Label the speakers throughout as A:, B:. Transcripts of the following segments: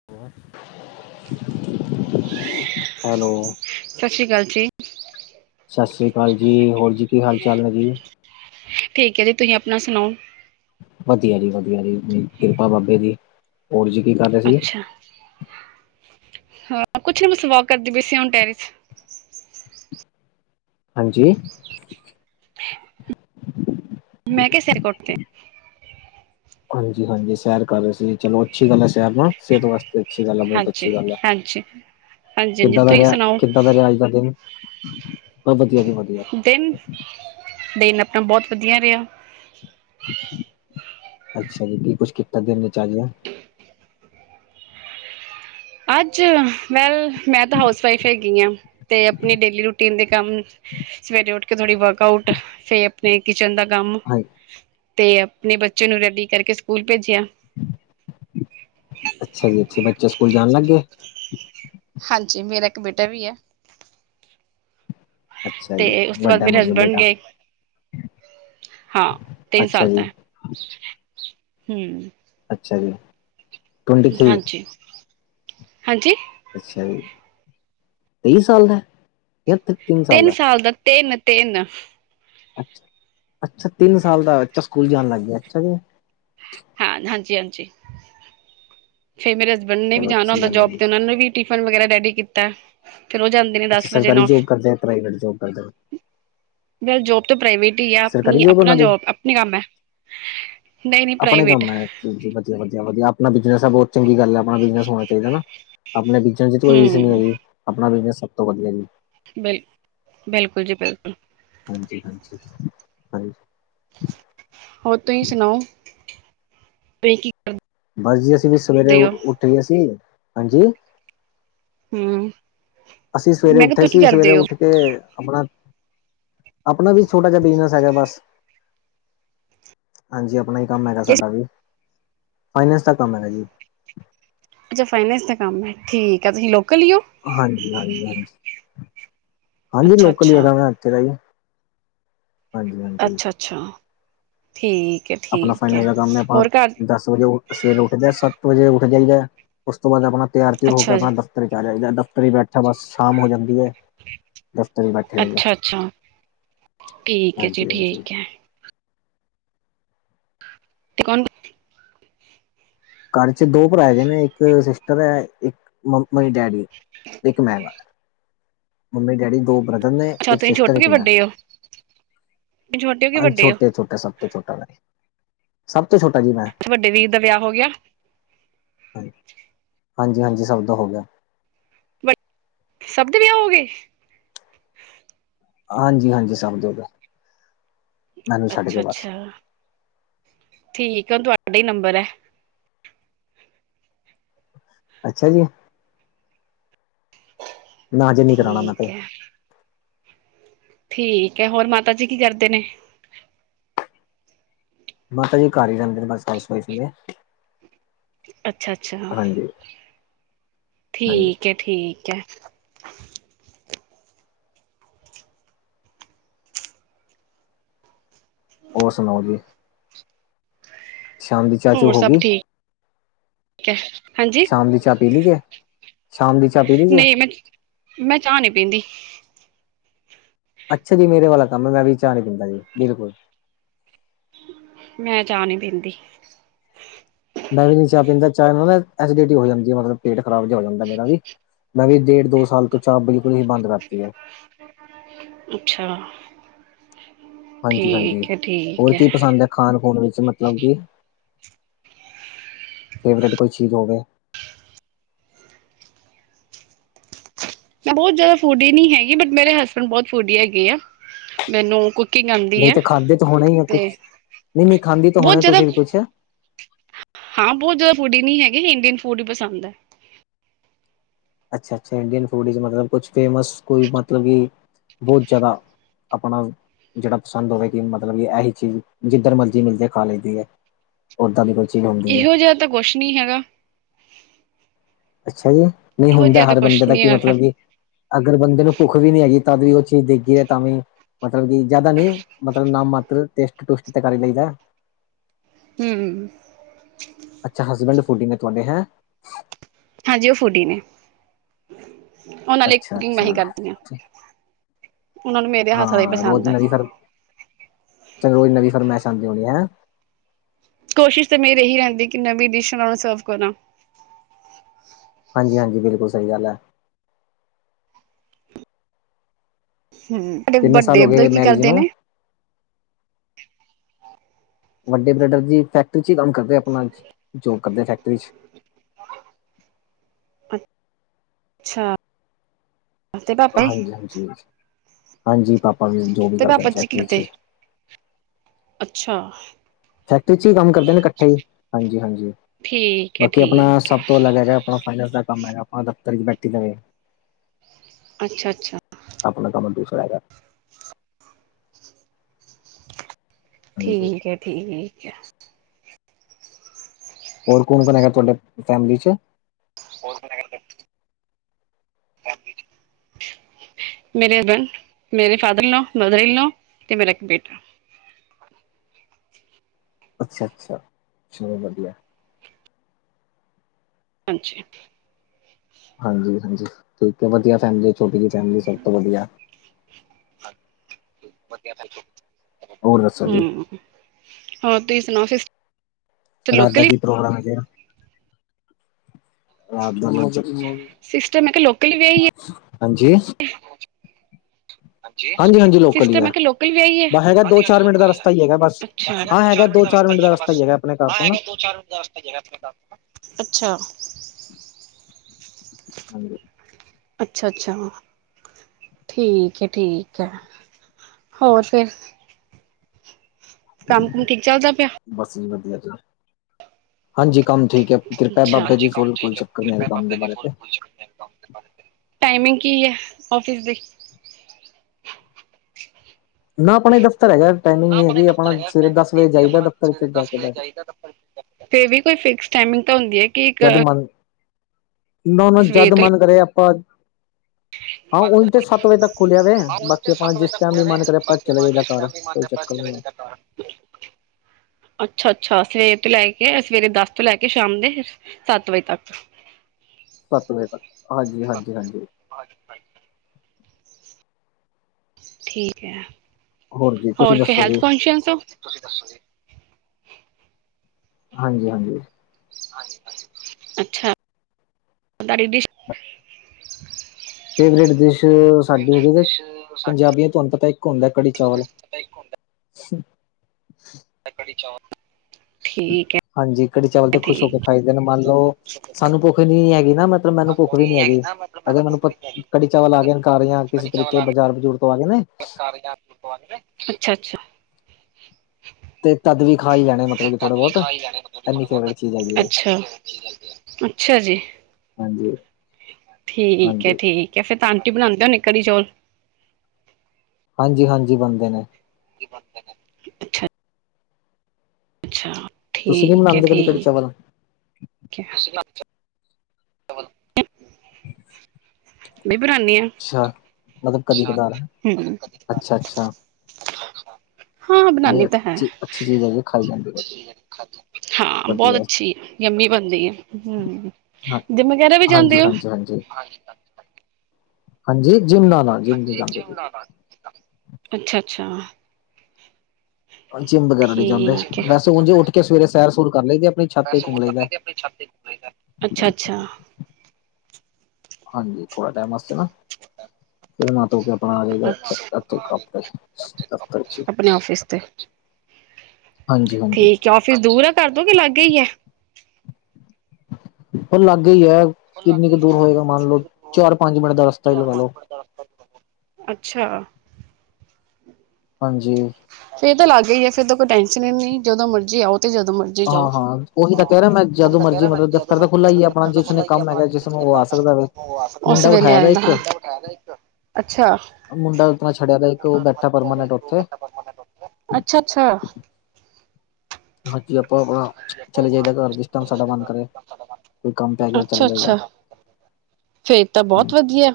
A: [unintelligible] Hello
B: ਸ਼ਸ਼ੀ ਕਾਲ ਜੀ।
A: ਸ਼ਸ਼ੀ ਕਾਲ ਜੀ। ਹੋਰ ਜੀ ਕੀ ਹਾਲ ਚਾਲ ਜੀ ਵਧੀਆ।
B: ਠੀਕ ਏ ਜੀ। ਤੁਸੀ ਆਪਣਾ ਸੁਣਾਓ?
A: ਵਧੀਆ ਜੀ ਵਧੀਆ ਜੀ ਕਿਰਪਾ ਬਾਬੇ ਦੀ। ਹੋਰ ਜੀ ਕੀ ਰਹੇ ਸੀ?
B: ਅੱਛਾ ਹਾਂ ਕੁਛ ਨੀ ਬਸ ਵੋਕ ਕਰਦੀ ਪਈ ਸੀ ਹੁਣ ਟੈਰਿਸ
A: ਹਾਂਜੀ।
B: ਮੈਂ ਸਿਰ ਘੁੱਟ ਦਿਆਂ।
A: ਹਾਂਜੀ-ਹਾਂਜੀ ਸੈਰ ਕਰ ਰਹੇ ਸੀ ਚਲੋ ਅੱਛੀ ਗੱਲ ਹੈ ਸੈਰ ਨਾ। ਸਿਹਤ ਵਾਸਤੇ ਅੱਛੀ ਗੱਲ ਏ ਬਹੁਤ
B: ਹਾਂਜੀ
A: ਅੱਛੀ ਗੱਲ ਆ।
B: ਹਾਂਜੀ ਹਾਂਜੀ ਹਾਂਜੀ
A: ਕਿੱਦਾਂ ਦਾ
B: ਤੁਸੀਂ
A: ਰਿਹਾ
B: ਸੁਣਾਓ
A: ਕਿੱਦਾਂ ਰਿਹਾ ਅੱਜ ਦਾ ਦਿਨ, ਬਸ ਵਧੀਆ ਜੀ ਵਧੀਆ।
B: ਦਿਨ ਦਿਨ ਆਪਣਾ ਬਹੁਤ ਵਧੀਆ ਰਿਹਾ।
A: ਅੱਛਾ ਜੀ ਕੀ ਕੁਛ ਦਿਨ 'ਚ ਅੱਜ।
B: ਅੱਜ ਵੈੱਲ ਮੈਂ ਤਾਂ ਹਾਊਸ ਵਾਈਫ ਹੈਗੀ ਹਾਂ ਤੇ ਆਪਣੀ ਡੇਲੀ ਰੂਟੀਨ ਦੇ ਕੰਮ ਸਵੇਰੇ ਉੱਠ ਕੇ ਥੋੜ੍ਹੀ ਵਰਕ ਆਊਟ। ਫਿਰ ਆਪਣੇ ਕਿਚਨ ਦਾ ਕੰਮ।
A: ਹਾਂ
B: ਤੇ ਆਪਣੇ ਬੱਚੇ ਨੂੰ ਰੈਡੀ ਕਰਕੇ ਸਕੂਲ ਭੇਜਿਆ।
A: ਅੱਛਾ ਜੀ ਅੱਛਾ ਬੱਚੇ ਸਕੂਲ ਜਾਣ ਲੱਗ ਗੇ।
B: ਹਾਂਜੀ ਮੇਰਾ ਇੱਕ ਬੇਟਾ ਵੀ ਐ।
A: ਅੱਛਾ
B: ਤੇ
A: ਜੀ
B: ਉਸ ਤੋਂ ਬਾਅਦ
A: ਵੱਡਾ
B: ਮੇਰੇ
A: ਮਤਲਬ
B: ਹਸਬੈਂਡ
A: ਬੇਟਾ
B: ਗਏ। ਹਾ ਤਿੰਨ
A: ਅੱਛਾ
B: ਸਾਲ
A: ਜੀ
B: ਦਾ। ਹੂੰ
A: ਅੱਛਾ ਜੀ ਟਵੰਟੀ ਥ੍ਰੀ
B: ਹਾਂਜੀ ਹਾਂਜੀ
A: ਅੱਛਾ ਜੀ [inaudible] ਤੇਈ ਸਾਲ ਦਾ।
B: ਤਿੰਨ ਸਾਲ ਦਾ ਤਿੰਨ-ਤਿੰਨ।
A: ਅੱ ਅੱਛਾ ਤਿੰਨ ਸਾਲ ਦਾ ਅੱਛਾ ਸਕੂਲ ਜਾਣ ਲੱਗ ਗਿਆ ਅੱਛਾ ਜੀ।
B: ਹਾਂ ਹਾਂਜੀ ਹਾਂਜੀ ਫੇਰ ਮੇਰੇ ਹਸਬੈਂਡ ਨੇ ਵੀ
A: ਚਲੋ
B: ਜਾਣਾ
A: ਅੱਛੀ
B: ਹੁੰਦਾ
A: ਗੱਲ ਹੈ
B: ਜੋਬ
A: ਜੀ
B: ਤੇ ਉਹਨਾਂ ਨੇ ਵੀ ਟਿਫਨ ਵਗੈਰਾ ਰੈਡੀ ਕੀਤਾ। ਫੇਰ ਉਹ ਜਾਂਦਾ
A: ਅੱਛਾ ਸਰਕਾਰੀ ਜੋਬ ਕਰਦੇ ਪ੍ਰਾਈਵੇਟ ਜੋਬ ਕਰਦੇ ਆ।
B: ਨਹੀ ਜੋਬ ਤੇ ਪ੍ਰਾਈਵੇਟ ਹੀ ਆ,
A: ਸਰਕਾਰੀ
B: ਆਪਣੀ ਆਪਣਾ
A: ਉਹਨਾਂ ਦੀ
B: ਜੋਬ ਆਪਣੇ ਈ ਕੰਮ ਐ। ਨਹੀਂ-ਨਹੀਂ
A: ਆਪਣੇ
B: ਪ੍ਰਾਈਵੇਟ
A: ਕੰਮ ਹੈ ਜੀ ਵਧੀਆ-ਵਧੀਆ ਆਪਣਾ ਬਿਜਨਸ ਐ ਬਹੁਤ ਚੰਗੀ ਗੱਲ ਐ। ਆਪਣਾ ਬਿਜਨਸ ਹੋਣਾ ਚਾਹੀਦਾ ਨਾ। ਆਪਣੇ ਬਿਜਨਸ 'ਚ ਕੋਈ ਰੀਸ ਨੀ
B: ਹਮ
A: ਹੈਗੀ। ਆਪਣਾ ਬਿਜਨਸ ਸਭ ਤੋਂ ਵਧੀਆ ਜੀ।
B: ਬਿਲ, ਬਿਲਕੁਲ ਜੀ ਬਿਲਕੁਲ।
A: ਹਾਂਜੀ-ਹਾਂਜੀ-ਹਾਂਜੀ।
B: ਹੋਰ ਤੁਸੀਂ ਸੁਣਾਓ? ਕੀ ਕਰਦਾ
A: ਬਸ ਜੀ ਅਸੀਂ ਵੀ ਸਵੇਰੇ ਉੱਠੀ ਗੇ ਸੀਂ ਹਾਂਜੀ।
B: ਹੂੰ
A: ਅਸੀਂ ਸਵੇਰੇ ਉੱਠੇ ਸੀ। ਸਵੇਰੇ ਉੱਠ ਤੇ ਆਪਣਾ-ਆਪਣਾ ਵੀ ਛੋਟਾ ਜਿਹਾ ਬਿਜਨਸ ਹੈਗਾ ਬਸ ਹਾਂਜੀ, ਆਪਣਾ ਈ ਕੰਮ ਹੈਗਾ ਸਾਡਾ ਵੀ ਫਾਈਨੈਂਸ ਦਾ ਕੰਮ ਹੈਗਾ।
B: ਅੱਛਾ ਫਾਈਨੈਂਸ ਦਾ ਕੰਮ ਐ। ਠੀਕ ਆ ਤੁਸੀਂ ਲੋਕਲ ਈ ਓ?
A: ਹਾਂਜੀ-ਹਾਂਜੀ-ਹਾਂਜੀ-ਹਾਂਜੀ
B: ਅੱਛਾ
A: ਲੋਕਲ ਈ
B: ਅੱਛਾ
A: ਹੈਗਾ ਮੈਂ ਇੱਥੇ ਦਾ ਜੀ। ਹਾਂਜੀ-ਹਾਂਜੀ
B: ਅੱਛਾ-ਅੱਛਾ ਠੀਕ ਹੈ
A: ਆਪਣਾ
B: ਠੀਕ ਹੈ
A: ਫਾਈਨੈਂਸ ਦਾ ਕੰਮ ਐ। ਆਪਾ
B: ਹੋਰ ਘਰ
A: ਦਸ ਵਜੇ ਸਵੇਰੇ ਉੱਠ ਦੇ ਆ ਸੱਤ ਵਜੇ ਉੱਠ ਜਾਈ ਦਾ ਉਸ ਤੋਂ ਬਾਅਦ ਆਪਣਾ ਤਿਆਰ ਤੁਇਰ ਹੋ ਕੇ
B: ਅੱਛਾ
A: ਆਪਣਾ
B: ਜੀ
A: ਦ ਦਫ਼ਤਰ 'ਚ ਆ ਜਾਈ ਦਾ। ਦਫ਼ਤਰ ਬੈਠਾ ਬਸ ਸ਼ਾਮ ਹੋ ਜਾਂਦੀ ਐ। ਦਫ਼ਤਰ ਤੇ ਬੈਠੇ ਰਹੀ‌ ਦਾ
B: ਅੱਛਾ-ਅੱਛਾ ਠੀਕ ਹੈ ਜੀ
A: ਹਾਂਜੀ-ਹਾਂਜੀ।
B: ਠੀਕ ਹੈ ਤੇ ਕੌਣ
A: ਘਰ 'ਚ ਦੋ ਭਰਾ ਹੈਗੇ ਨੇ। ਇੱਕ ਸਿਸਟਰ ਐ ਇੱਕ ਮੰਮੀ-ਡੈਡੀ। ਇੱਕ ਮੈਂ ਗਾ, ਮੰਮੀ-ਡੈਡੀ, ਦੋ ਬ੍ਰਦਰ ਨੇ।
B: ਅੱਛਾ
A: ਇੱਕ
B: ਤੁਸੀਂ
A: ਸਿਸਟਰ
B: ਛੋਟੇ ਹੋ
A: ਇੱਕ
B: ਕਿ
A: ਮੈਂ
B: ਵੱਡੇ ਹੋ ਛੋਟੇ ਹੋ ਕਿ ਵੱਡੇ ਹੋ
A: ਛੋਟੇ-ਛੋਟੇ ਸਭ ਤੋਂ ਛੋਟਾ ਮੈ ਸਭ ਤੋਂ ਛੋਟਾ ਜੀ ਮੈਂ।
B: ਵੱਡੇ ਵੀਰ ਦਾ ਵਿਆਹ ਹੋ ਗਿਆ।
A: ਹਾਂਜੀ-ਹਾਂਜੀ ਸਭ ਦਾ ਹੋ ਗਿਆ।
B: ਸਭ ਦੇ ਵਿਆਹ ਹੋ ਗਏ?
A: ਹਾਂਜੀ-ਹਾਂਜੀ, ਸਬਦੇ ਹੋ ਗਏ।
B: ਅੱਛਾ-ਅੱਛਾ ਠੀਕ ਆ। ਹੁਣ ਆਪਣਾ ਈ ਨੰਬਰ ਐ।
A: ਅੱਛਾ ਜੀ। ਨਾ ਅਜੇ ਨੀ ਕਰਾਉਣਾ ਮੈਂ
B: ਠੀਕ
A: ਤੇ।
B: ਹੈ ਠੀਕ ਐ, ਹੋਰ ਮਾਤਾ ਜੀ ਕੀ ਕਰਦੇ ਨੇ?
A: ਮਾਤਾ ਜੀ ਘਰ ਈ ਰਹਿੰਦੇ ਨੇ ਬਸ ਸ ਸਈ ਸੁ।
B: ਅੱਛਾ-ਅੱਛਾ।
A: ਹਾਂਜੀ ਹਾਂਜੀ
B: ਠੀਕ ਐ, ਠੀਕ ਐ।
A: ਹੋਰ ਸੁਣਾਓ ਜੀ? ਸ਼ਾਮ ਦੀ ਚਾਹ ਚੂ
B: ਹੋਰ
A: ਹੋ
B: ਸਭ
A: ਗਈ?
B: ਠੀਕ ਹਾਂਜੀ।
A: ਸ਼ਾਮ ਦੀ ਚਾਹ ਪੀ ਲਈ ਏ, ਸ਼ਾਮ ਦੀ ਚਾ ਪੀ। ਲਈ ਜੇ
B: ਨਹੀਂ, ਮੈਂ, ਮੈਂ ਚਾਹ ਨੀ ਪੀਦੀ।
A: ਅੱਛਾ ਜੀ, ਮੇਰੇ ਵਾਲਾ ਕੰਮ ਐ, ਮੈਂ ਵੀ ਚਾਹ ਨੀ ਪੀਦਾ ਜੀ ਬਿਲਕੁਲ।
B: ਮੈਂ ਚਾਹ ਨੀ ਪੀਂਦੀ।
A: ਮੈਂ ਵੀ ਨੀ ਚਾਹ ਪੀਂਦਾ ਚਾਹ ਐਸੀਡਿਟੀ ਹੋ ਜਾਂਦੀ ਮਤਲਬ ਪੇਟ ਖ਼ਰਾਬ ਜਿਹਾ ਹੋ ਜਾਂਦਾ ਮੇਰਾ ਵੀ। ਮੈਂ ਵੀ ਡੇਢ ਦੋ ਸਾਲ ਤੋਂ ਚਾਹ ਬਿਲਕੁਲ ਈ ਬੰਦ ਕਰਤੀ ਐ।
B: ਅੱਛਾ।
A: ਹਾਂਜੀ-ਹਾਂਜੀ।
B: ਠੀਕ ਹੈ ਠੀਕ
A: ਹੋਰ
B: ਹੈ
A: ਕੀ ਪਸੰਦ ਐ। ਖਾਣ ਖੂਨ ਵਿੱਚ ਮਤਲਬ, ਕਿ ਫੇਵਰੇਟ ਕੋਈ ਚੀਜ਼ ਹੋਵੇ।
B: ਮੈਂ ਬਹੁਤ ਜ਼ਿਆਦਾ ਫੋਡੀ ਨੀ ਹੈਗੀ, ਬਟ ਮੇਰੇ ਹਸਬੈਂਡ ਬਹੁਤ ਫੋਡੀ ਹੈਗੇ ਆ। ਮੈਨੂੰ ਆਂਦੀ
A: ਨਹੀਂ
B: ਐ
A: ਤਾਂ ਖਾਂਦੇ ਤਾਂ ਹੋਣੇ ਹੀ ਆ ਕੁਛ।
B: ਤੇ
A: ਨਹੀਂ- ਨਹੀਂ ਖਾਂਦੇ ਤਾਂ
B: ਬਹੁਤ
A: ਹੋਣਾ
B: ਜ਼ਿਆਦਾ
A: ਤੁਸੀਂ ਵੀ ਕੁਛ।
B: ਹਾਂ ਬਹੁਤ ਜ਼ਿਆਦਾ ਫੂਡੀ ਹੀ ਨੀ ਹੈਗੇ ਇੰਡੀਅਨ ਫੂਡ ਹੀ ਪਸੰਦ ਐ।
A: ਅੱਛਾ-ਅੱਛਾ। ਇੰਡੀਅਨ ਫੂਡ ਮਤਲਬ ਕੁਛ ਫੇਮਸ ਕੋਈ ਮਤਲਬ ਕਿ ਬਹੁਤ ਜ਼ਿਆਦਾ। ਆਪਣਾ ਜਿਹੜਾ ਪਸੰਦ ਹੋਵੇ ਕਿ ਮਤਲਬ ਕਿ ਇਹੀ ਚੀਜ਼ ਜਿੱਧਰ ਮਰਜ਼ੀ ਮਿਲ ਜਾ ਖਾ ਲਈ ਦੀ ਐ। ਓਦਾਂ ਦੀ ਕੋਈ ਚੀਜ਼ ਹੁੰਦੀ ਐ।
B: ਤੇ ਕੁਛ ਨਹੀਂ ਹੈਗਾ।
A: ਅੱਛਾ ਜੀ। ਨਹੀਂ
B: ਇਹੋ
A: ਹੁੰਦਾ
B: ਜਿਹਾ ਤਾਂ
A: ਹਰ
B: ਕੁਛ
A: ਬੰਦੇ ਦਾ
B: ਨੀ
A: ਕੀ
B: ਹੈਗਾ
A: ਮਤਲਬ ਕਿ ਅਗਰ ਬੰਦੇ ਨੂੰ ਭੁੱਖ ਵੀ ਨੀ ਹੈਗੀ ਤਾਂ ਵੀ ਉਹ ਚੀਜ਼ ਦੇਖਗੀ ਤਾਂ ਵੀ ਮਤਲਬ ਕਿ ਜਿਆਦਾ ਨੀ ਮਤਲਬ ਨਾਮ ਮਾਤਰ ਟੇਸਟ-ਟੇਸਟ ਤੇ ਕਰ ਹੀ ਲਈਦਾ।
B: ਹਮ।
A: ਅੱਛਾ ਹਸਬੈਂਡ ਫੂਡਿੰਗ ਐ ਤੁਹਾਡੇ ਹੈ।
B: ਹਾਂਜੀ ਉਹ ਫੁਡੀ ਨੇ। ਉਹਨਾਂ ਲਈ
A: ਅੱਛਾ
B: ਕੁਕਿੰਗ ਮੈਂ
A: ਅੱਛਾ
B: ਹੀ ਕਰਦੀ ਹਾਂ। ਦਾ ਹੀ
A: ਹਾਂ ਰੋਜ਼
B: ਪਸੰਦ ਐ।
A: ਨਵੀਂ ਫਿਰ ਚੱਲ ਰੋਜ਼ ਨਵੀਂ ਫਰਮੈਂਸ਼ ਆਦੀ ਹੋਣੀ ਹੈਨਾ।
B: ਕੋਸ਼ਿਸ਼ ਤਾਂ ਮੇਰੀ ਇਹੀ ਰਹਿੰਦੀ ਕਿ ਨਵੀ ਡਿਸ਼ ਨਾਲ ਸਰਵ ਕਰਾਂ।
A: ਹਾਂਜੀ-ਹਾਂਜੀ। ਬਿਲਕੁਲ ਸਹੀ ਗੱਲ ਆ।
B: ਹਮ ਸਾਡੇ
A: ਕਿੰਨੇ
B: ਵੱਡੇ
A: ਸਾਲ ਹੋ
B: ਇੱਧਰ
A: ਗਏ
B: ਕੀ
A: ਮੈਰਿਜ
B: ਕਰਦੇ
A: ਨੂੰ
B: ਨੇ।
A: ਵੱਡੇ ਬ੍ਰਡਰ ਦੀ ਫੈਕਟਰੀ'ਚ ਹੀ ਕੰਮ ਕਰਦੇ ਆਪਣਾ ਜੋਬ ਕਰਦੇ ਫੈਕਟਰੀ 'ਚ।
B: ਅੱਛਾ। ਤੇ ਪਾਪਾ ਜੀ
A: ਹਾਂਜੀ-ਹਾਂਜੀ। ਹਾਂਜੀ ਪਾਪਾ ਵੀ ਜੋਬ ਹੀ
B: ਤੇ
A: ਕਰਦੇ ਨੇ
B: ਪਾਪਾ ਜੀ ਕੀ
A: ਫੈਕਟਰੀ 'ਚ
B: ਕਰਦੇ?
A: ਹੀ।
B: ਅੱਛਾ।
A: ਫੈਕਟਰੀ'ਚ ਹੀ ਕੰਮ ਕਰਦੇ ਨੇਂ ਇਕੱਠੇ ਹੀ। ਹਾਂਜੀ-ਹਾਂਜੀ
B: ਠੀਕ ਐ
A: ਬਾਕੀ ਆਪਣਾ
B: ਠੀਕ ਐ
A: ਸਭ ਤੋਂ ਅਲੱਗ ਹੈਗਾ। ਆਪਣਾ ਫਾਇਨਾਂਸ ਦਾ ਕੰਮ ਹੈਗਾ ਆਪਾਂ ਦਫ਼ਤਰ ਬੈਠੇ ਰਵੇ।
B: ਅੱਛਾ-ਅੱਛਾ।
A: ਆਪਣਾ ਕੰਮ ਦੂਸਰਾ ਹੈਗਾ। ਹਾਂਜੀ
B: ਠੀਕ ਕੇ -ਠੀਕ ਕੇ।
A: ਹੋਰ ਕੌਣ-ਕੌਣ ਹੈਗਾ ਤੁਹਾਡੇ ਫੈਮਿਲੀ 'ਚ।
B: '
A: ' [inaudible]
B: [unintelligible] ਮੇਰੇ ' [unintelligible] ' ਮੇਰੇ father in law, mother in law law ਤੇ ਮੇਰਾ ਇੱਕ ਬੇਟਾ।
A: ਅੱਛਾ-ਅੱਛਾ ' [inaudible] ' ਚਲੋ ਵਧੀਆ।
B: ਹਾਂਜੀ।
A: ਹਾਂਜੀ-ਹਾਂਜੀ ' [inaudible] ' ਠੀਕ ਹੈ ਵਧੀਆ ਫੈਮਲੀ ਛੋਟੀ ਜਿਹੀ ਫੈਮਿਲੀ ਸਭ ਤੋਂ ਵਧੀਆ ਹੋਰ ਦੱਸੋ ਜੀ
B: ਹਮ। ਹਾਂ ਤੁਸੀ ਸੁਣਾਓ ਫਿਰ
A: ਰਾਤ ਦਾ ਕੀ ਪ੍ਰੋਗਰਾਮ ਹੈ ਤੇਰਾ '
B: ਸਿਸਟਰ
A: [unintelligible] ' ਹਾਂਜੀ
B: ' [inaudible] ਹਾਂਜੀ, '
A: ਹਾਂਜੀ
B: [inaudible]
A: ਹਾਂਜੀ
B: '
A: ਲੋਕਲ
B: ਸਿਸ
A: ਹੀ ਆ
B: ਮੈ ਕਿਹਾ ਲੋਕਲ ਹੀ ਵਿਆਹੀ ਆ,
A: ਬਸ ਹੈਗਾ ਦੋ
B: ਹਾਂਜੀ-ਹਾਂਜੀ
A: ਚਾਰ ਮਿੰਟ
B: ਲੋਕਲ
A: ਦਾ
B: ਹੀ ਆ।
A: ਰਸਤਾ ਹੈਗਾ ਬਸ
B: ਅੱਛਾ, ਹੈਗਾ
A: ਹਾਂ
B: ਦੋ, ਚਾਰ ਮਿੰਟ ਦਾ ਰਸਤਾ ਹੀ ਹੈਗਾ ਬੱਸ ' [inaudible]
A: ਆਪਣੇ
B: '
A: ਘਰ
B: ਹਾਂ
A: ਤੋਂ ਨਾ
B: ਹੈਗਾ ਦੋ, ਚਾਰ ਮਿੰਟ ਦਾ ਰਸ ਅੱਛਾ।
A: ਹਾਂਜੀ।
B: ਅੱਛਾ-ਅੱਛਾ। ਠੀਕ ਐ-ਠੀਕ ਐ ' [inaudible] ' ਹੋਰ ਫਿਰ ਕੰਮ-ਕੁਮ ਠੀਕ ਚੱਲਦਾ ਪਿਆ।
A: ਬੱਸ ਜੀ ਵਧੀਆ ਜਾ ਹਾਂਜੀ ਕੰਮ ਠੀਕ ਐ ਕਿਰਪਾ
B: ਅੱਛਾ
A: ਬਾਬੇ ਦੀ
B: ਹਾਂਜੀ
A: ਫੁੱਲ, ਕੋਈ ਚੱਕਰ ਨਹੀਂ ਹੈ। ਕੰਮ ਦੇ ਬਾਰੇ ਤੇ।
B: ਹੈ ਟਾਈਮਿੰਗ ਕੀ ਏ, ਆਫਿਸ ਦੀ?
A: ਨਾ ਆਪਣਾ ਦਫ਼ਤਰ ਹੈਗਾ। ਟਾਈਮਿੰਗ ਹੈਗੀ ਆਪਣਾ ਸਵੇਰੇ ਦੱਸ ਵਜੇ ਜਾਈਦਾ ਦਫ਼ਤਰ 'ਚ' ਜਾ ਕੇ ਬੈਠ
B: ' [inaudible] ਫਿਰ ਵੀ ਕੋਈ ਫਿਕਸ ਟਾਈਮਿੰਗ ਤਾਂ ਹੁੰਦੀ ਏ।
A: ਜਦ ਮਨ, ਨਾ-ਨਾ
B: ਸਵੇਰ
A: ਜਦ
B: ਤੋਂ
A: ਮਨ ਕਰੇ ਆਪਾਂ ਹਾਂ, ਉਂਝ ਤੇ ਸੱਤ ਵਜੇ ਤੱਕ ਖੁੱਲਿਆ ਵੇ। ਬਾਕੀ ਆਪਾਂ ਜਿਸ ਟੈਮ ਵੀ ਮਨ ਕਰੇ ਆਪਾਂ ਚਲੇ ਜਾਈਦਾ ਘਰ।
B: ਬਾਅਦ ਚਲੇ ਜਾਈਦਾ
A: ' [inaudible]
B: ਘਰ। ਅੱਛਾ-ਅੱਛਾ ਸਵੇਰੇ ਤੋਂ ਲੈ ਕੇ ਸਵੇਰੇ ਦਸ ਤੋਂ ਲੈ ਕੇ ਸ਼ਾਮ ਦੇ ਸੱਤ ਵਜੇ ਤੱਕ।
A: ਸੱਤ ਵਜੇ ਤੱਕ ਹਾਂਜੀ, ਹਾਂਜੀ-ਹਾਂਜੀ।
B: ਹਾਂਜੀ-ਹਾਂਜੀ। ਠੀਕ ਐ,
A: ਜੀ ਤੁਸੀਂ
B: ਹੋਰ ਫਿਰ
A: ਦੱਸੋ
B: ਹੈਲਥ
A: ਜੀ
B: ਕੋਂਸ਼ੀਅਸ ਓ। ਤੁਸੀ ਦੱਸੋ ਜੀ।
A: ਹਾਂਜੀ-ਹਾਂਜੀ।
B: ਅੱਛਾ, ' [inaudible] ' ਤਹਾਡੀ ਡੀਸ
A: ਫੈਵਰੇਟ ਡਿਸ਼ ਸਾਡੇ ਹੈਗੀ ਜੇ, ਪੰਜਾਬੀਆ 'ਚ' ਤੁਹਾਨੂੰ ਪਤਾ ਇੱਕ ਹੁੰਦਾ ਕੜ੍ਹੀ ਚਾਵਲ
B: ਕੜ੍ਹੀ-ਚਾਵਲ, ਠੀਕ ਐ।
A: ਹਾਂਜੀ, ਕੜੀ ਚਾਵਲ ਤੇ ਖੁਸ਼ ਹੋ ਕੇ ਖਾਈਦੇ ਨੇ ਮੰਨ ਲਓ ਸਾਨੂੰ ਭੁੱਖ ਨੀ ਹੈਗੀ ਨਾ ਮ ਮਤਲਬ ਮੈਨੂੰ ਭੁੱਖ ਵੀ ਨੀ ਹੈਗੀ। ਅਗਰ ਮੈਨੂੰ ਪ ਕੜੀ ਚਾਵਲ ਆ ਗਏ ਘਰ ਜਾਂ ਕਿਸੇ ਤਰੀਕੇ ਬਾਜ਼ਾਰ-ਬਜ਼ੂਰ ਤੋਂ ਆ ਗਏ ਨੇ
B: ' [unintelligible] ' ਅੱਛਾ-ਅੱਛਾ।
A: ' [inaudible] ਤੇ ਤਦ ਵੀ ਖਾਈ ਲੈਣੇ, ਮਤਲਬ ਥੋੜ੍ਹਾ ਬਹੁਤ ਇੰਨੀ ਫੈਬਰੈਟ ਚੀਜ਼ ਹੈਗੀ ਆ।
B: ਅੱਛਾ ਅੱਛਾ ਅੱਛਾ ਜੀ।
A: ਹਾਂਜੀ।
B: ਠੀਕ ਏ
A: ਹਾਂਜੀ
B: ਠੀਕ ਏ, ਫਿਰ ਤਾਂ ਆਂਟੀ ਬਣਾਂਦੇ ਹੋਣੇ ਆ ਕੜ੍ਹੀ ਚੌਲ?
A: ਹਾਂਜੀ- ਹਾਂਜੀ ਬਣਦੇ ਨੇ।
B: ਜੀ ਬਣਦੇ ਨੇ। ਅੱਛਾ,
A: ਤੁਸੀਂ ਨੀ
B: ਠੀਕ ਏ
A: ਬਣਾਉਂਦੇ ਕਦੀ ਕੜੀ
B: ਠੀਕ
A: ਚਾਵਲ
B: ਕਿਹਾ [unintelligible] ਨਹੀ ਬਣਾਨੇ ਆ।
A: ਅੱਛਾ ਮਤਲਬ ਕਦੀ ਕਧਾਰ। ਅੱਛਾ -ਅੱਛਾ
B: ਹਾਂ
A: ਨਹੀਂ
B: ਬਣਾਉਣੀ ਤਾਂ ਹੈ
A: ਅੱਛੀ, ਅੱਛੀ ਚੀਜ਼ ਜੀ ਖਾਈ ਜਾਂਦੀ ਰਵੇ।
B: [inaudible] ਹਾਂ ਬਹੁਤ ਅੱਛੀ ਆ ਯਮੀ ਬਣਦੀ ਆ ਹੂੰ।
A: ਹਾਂ
B: ਜਿੰਮ ਵਗੈਰਾ ਵੀ ਜਾਂਦੇ ਓ। ਹਾਂਜੀ
A: ਹਾਂਜੀ ਜਿੰਮ ਨਾ। ਨਾ ਜਿੰਮ ਨੀ
B: ਹਾਂਜੀ
A: ਜਾਂਦੇ
B: ਜਿੰਮ ਜਵਾ, ਅੱਛਾ - ਅੱਛਾ
A: ਜਿੰਮ ਵਗੈਰਾ ਨੀ ਜਾਂਦੇ। ਵੈਸੇ ਉਂਝ ਉੱਠ ਕੇ ਸਵੇਰੇ ਸੈਰ- ਸੂਰ ਕਰ ਲਈ ਦੀ ਆਪਣੀ ਛੱਤ ਤੇ
B: ਵੈਸੇ ਉ
A: ਘੁੰਮ
B: ਕਰ
A: ਲਈਦਾ
B: ਲਈਦੀ ਆ ਆਪਣੀ ਛਾਤੀ ਪੂਰੀ ਕਰਨ ਲਈ। ਅੱਛਾ- ਅੱਛਾ
A: ਹਾਂਜੀ, ਥੋੜ੍ਹਾ ਟਾਈਮ ਵਾਸਤੇ ਨਾ ਫਿਰ ਨਹਾ ਧੋ ਕੇ ਆਪਣਾ ਆ
B: ਅੱਛਾ।
A: ਜਾਈਦਾ ਇਥੇ ਕੰਮ ਤੇ
B: ਅੱਛਾ
A: ਦਫ਼ਤਰ 'ਚ
B: ਆਪਣੇ ਆਫਿਸ ਤੇ।
A: ਹਾਂਜੀ- ਹਾਂਜੀ
B: ਫਿਰ ਦੂਰ ਐ ਘਰ ਤੋ ਕੇ ਲਾਗੇ ਈ ਐ।
A: ਉਹ ਲਾਗੇ ਈ ਐਂ।
B: ਓ ਲਾਗੇ ਈ ਐ
A: ਪੰਜ ਮਿੰਟ ਦਾ
B: [inaudible]
A: ਰਸਤਾ ਹੀ
B: ਚਾਰ-
A: ਲਗਾ
B: ਪੰਜ
A: ਲੋ
B: ਮਿੰਟ ਦਾ ਰਸਤਾ। ਅੱਛਾ
A: ਹਾਂਜੀ
B: ਫੇਰ ਤਾਂ ਲਾਗੇ ਈ ਆ। ਫਿਰ ਤਾਂ ਕੋਈ ਟੈਨਸ਼ਨ ਈ ਨੀ ਜਦੋਂ ਮਰਜ਼ੀ ਆਓ ਤੇ ਜਦੋਂ ਮਰਜ਼ੀ
A: ਹਾਂ- ਹਾਂ ਉਹੀ ਤਾਂ ਕਿਅ ਰਿਆਂ ਮੈਂ ਜਦ ਮਰਜੀ ਮਤਲਬ ਦਫ਼ਤਰ ਤਾ ਖੁੱਲਾ ਈ ਐ ਆਪਣਾ। ਜਿਸਨੇ
B: [inaudible]
A: ਕੰਮ ਹੈਗਾ ਜਿਸ ਨੂੰ ਉਹ ਆ ਸਕਦਾ ਵੇ
B: ਓਸ
A: ਮੁੰਡਾ
B: ਵੇਲੇ ਆ
A: ਬਿਠਾਇਆ ਦਾ
B: ਜਾਂਦਾ
A: ਇੱਕ
B: ਹਾਂ। [inaudible] ਅੱਛਿਆ।
A: ਮੁੰਡਾ ਆਪਣਾ ਛੱਡਿਆ ਦਾ ਇੱਕ ਉਹ
B: [unintelligible]
A: ਬੈਠਾ ਪਰਮਾਨੈਂਟ ਉੱਥੇ
B: [unintelligible] ਅੱਛਾ -ਅੱਛਾ।
A: ਹਾਂਜੀ ਆਪਾ ਅਪਣਾ ਚਲੇ ਜਾਈਦਾ ਘਰ ਜਿਸ ਟੈਮ ਸਾਡਾ ਮਨ ਕਰੇ। ਕੋਈ ਕੰਮ ਪੈ ਗਿਆ
B: ਅੱਛਾ-
A: ਚਲੇ ਜਾਈਦਾ
B: ਅੱਛਾ, ਫੇਰ ਤਾ ਬਹੁਤ
A: ਹਾਂਜੀ
B: ਵਧੀਐ।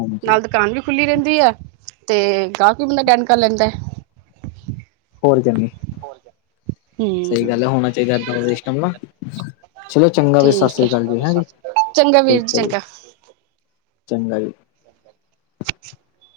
A: ਹਾਂਜੀ
B: ਨਾਲ ਦਕਾਨ ਵੀ ਖੁੱਲੀ ਰਹਿੰਦੀ ਐ। ਤੇ ਗਾਅਕ ਵੀ ਬੰਦਾ ਅਟੈਂਡ ਕਰ ਲੈਂਦ ਆ।
A: ਹੋਰ ਚੰਨੀ। ਸਈ
B: ਹੂੰ
A: ਗੱਲ ਐ ਹੋਣਾ ਚਾਹੀਦਾ ਐਦਾਂ ਦਾ ਸਿ਼ਸਟਮ ਨਾ। ਚਲੋ ਚੰਗਾ ਵੀ
B: ਠੀਕ ਹੈ
A: ਸਾਸਰੀਕਾਲ ਜੀ ਹੈਂ ਜੀ।
B: ਚੰਗਾ ਵੀਰ
A: ਠੀਕ
B: ਜੀ
A: ਹੈ
B: ਚੰਗਾ।
A: ਚੰਗਾ ਵੀ।
B: [inaudible]